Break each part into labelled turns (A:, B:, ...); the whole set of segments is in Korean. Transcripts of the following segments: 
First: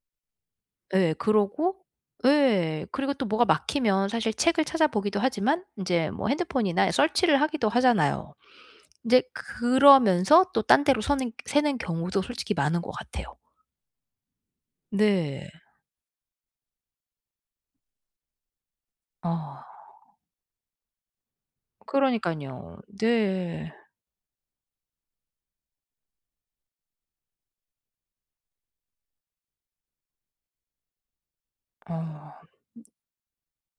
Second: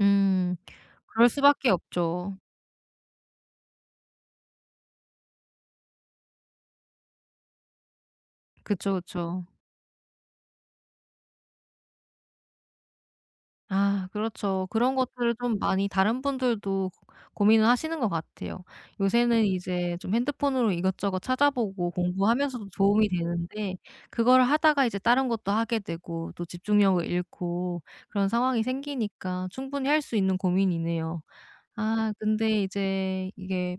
A: 음.
B: 예
A: 그럴 수밖에
B: 그러고
A: 없죠.
B: 예. 그리고 또 뭐가 막히면 사실 책을 찾아보기도 하지만 인제 뭐 핸드폰이나 search를 하기도 하잖아요.
A: 그쵸,
B: 인제
A: 그쵸.
B: 그러면서 또 딴 데로 서는 새는 경우도 솔직히 많은 것 같아요.
A: 아. 그렇죠. 그런 것들을
B: 네.
A: 좀 많이 다른 분들도 고민을 하시는 것 같아요. 요새는
B: 아.
A: 이제 좀 핸드폰으로 이것저것 찾아보고 공부하면서도
B: 그러니깐요.
A: 도움이
B: 네.
A: 되는데 그걸 하다가 이제 다른 것도 하게 되고 또 집중력을 잃고 그런 상황이 생기니까 충분히 할 수 있는 고민이네요. 아
B: 아.
A: 근데 이제 이게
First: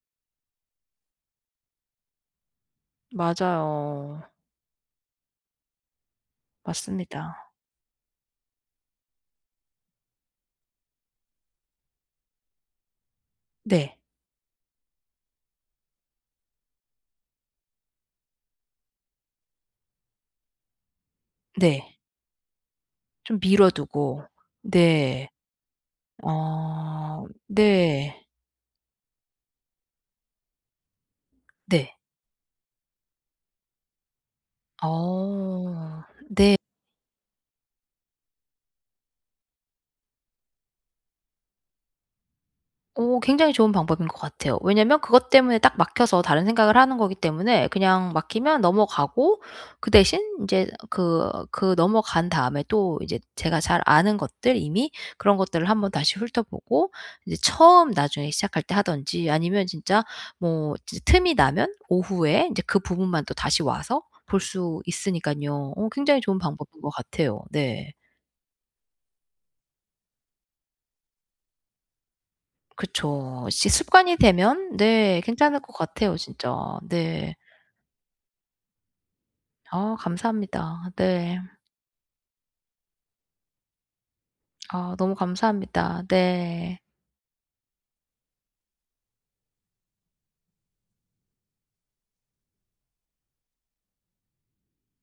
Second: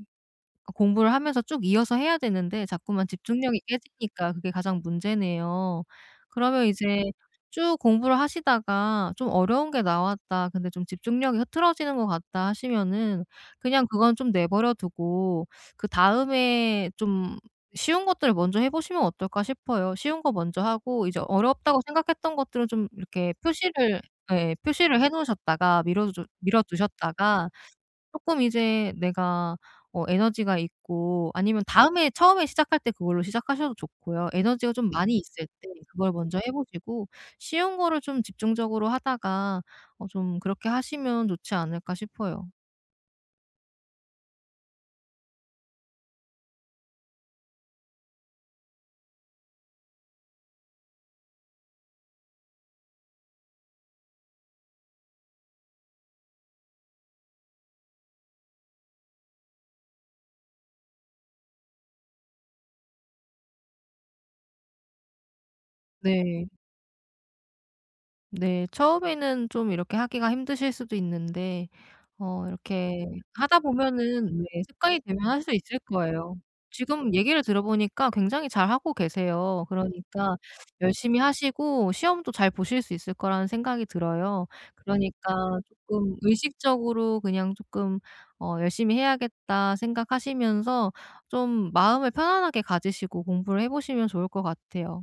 A: 그 공부를 하면서 쭉 이어서 해야 되는데 자꾸만 집중력이
B: 맞아요.
A: 깨지니까 그게 가장 문제네요. 그러면 이제
B: 맞습니다.
A: 쭉 공부를 하시다가 좀 '어려운 게 나왔다. 근데 좀 집중력이 흐트러지는 것 같다.' 하시면은 그냥
B: 네.
A: 그건 좀 내버려두고 그다음에 좀 쉬운 것들을 먼저 해 보시면 어떨까 싶어요. 쉬운 거 먼저 하고 이제 어렵다고
B: 네.
A: 생각했던 것들을 좀 이렇게
B: 좀 미뤄
A: 표시를
B: 두고.
A: 예. 표시를 해
B: 네.
A: 놓으셨다가 미뤄 주 미뤄
B: 어.
A: 두셨다가
B: 네.
A: 쪼끔 이제 내가 어 에너지가 있고 아니면
B: 네.
A: 다음에 처음에 시작할 때 그걸로 시작하셔도 좋고요. 에너지가 좀 많이 있을 때
B: 어
A: 그걸 먼저 해
B: 네.
A: 보시고 쉬운 거를 좀 집중적으로 하다가 어 좀 그렇게 하시면 좋지 않을까 싶어요.
B: 오. 굉장히 좋은 방법인 것 같아요. 왜냐하면 그것 때문에 딱 막혀서 다른 생각을 하는 거기 때문에 그냥 막히면 넘어가고 그 대신 인제 그 그 넘어간 다음에 또 이제 제가 잘 아는 것들 이미 그런 것들을 1 번 다시 훑어보고 이제 처음 나중에 시작할 때 하든지 아니면 진짜 뭐 진짜 틈이 나면 오후에 인제 그 부분만 또 다시 와서 볼 수 있으니깐요. 어 굉장히 좋은
A: 네.
B: 방법인 것 같아요. 네.
A: 네. 처음에는 좀 이렇게 하기가 힘드실 수도 있는데 어 이렇게
B: 그쵸.
A: 하다
B: 시 습관이
A: 보면은 왜
B: 되면
A: 습관이
B: 네
A: 되면 할 수
B: 괜찮을 것
A: 있을
B: 같아요,
A: 거예요.
B: 진짜.
A: 지금
B: 네.
A: 얘기를 들어 보니까 굉장히 잘 하고 계세요.
B: 아우
A: 그러니까
B: 감사합니다.
A: 열심히
B: 네.
A: 하시고 시험도 잘 보실 수 있을 거라는 생각이 들어요.
B: 아 너무
A: 그러니까
B: 감사합니다.
A: 쪼끔
B: 네.
A: 의식적으로 그냥 쪼끔 어 '열심히 해야겠다.' 생각하시면서 좀 마음을 편안하게 가지시고 공부를 해 보시면 좋을 것 같아요.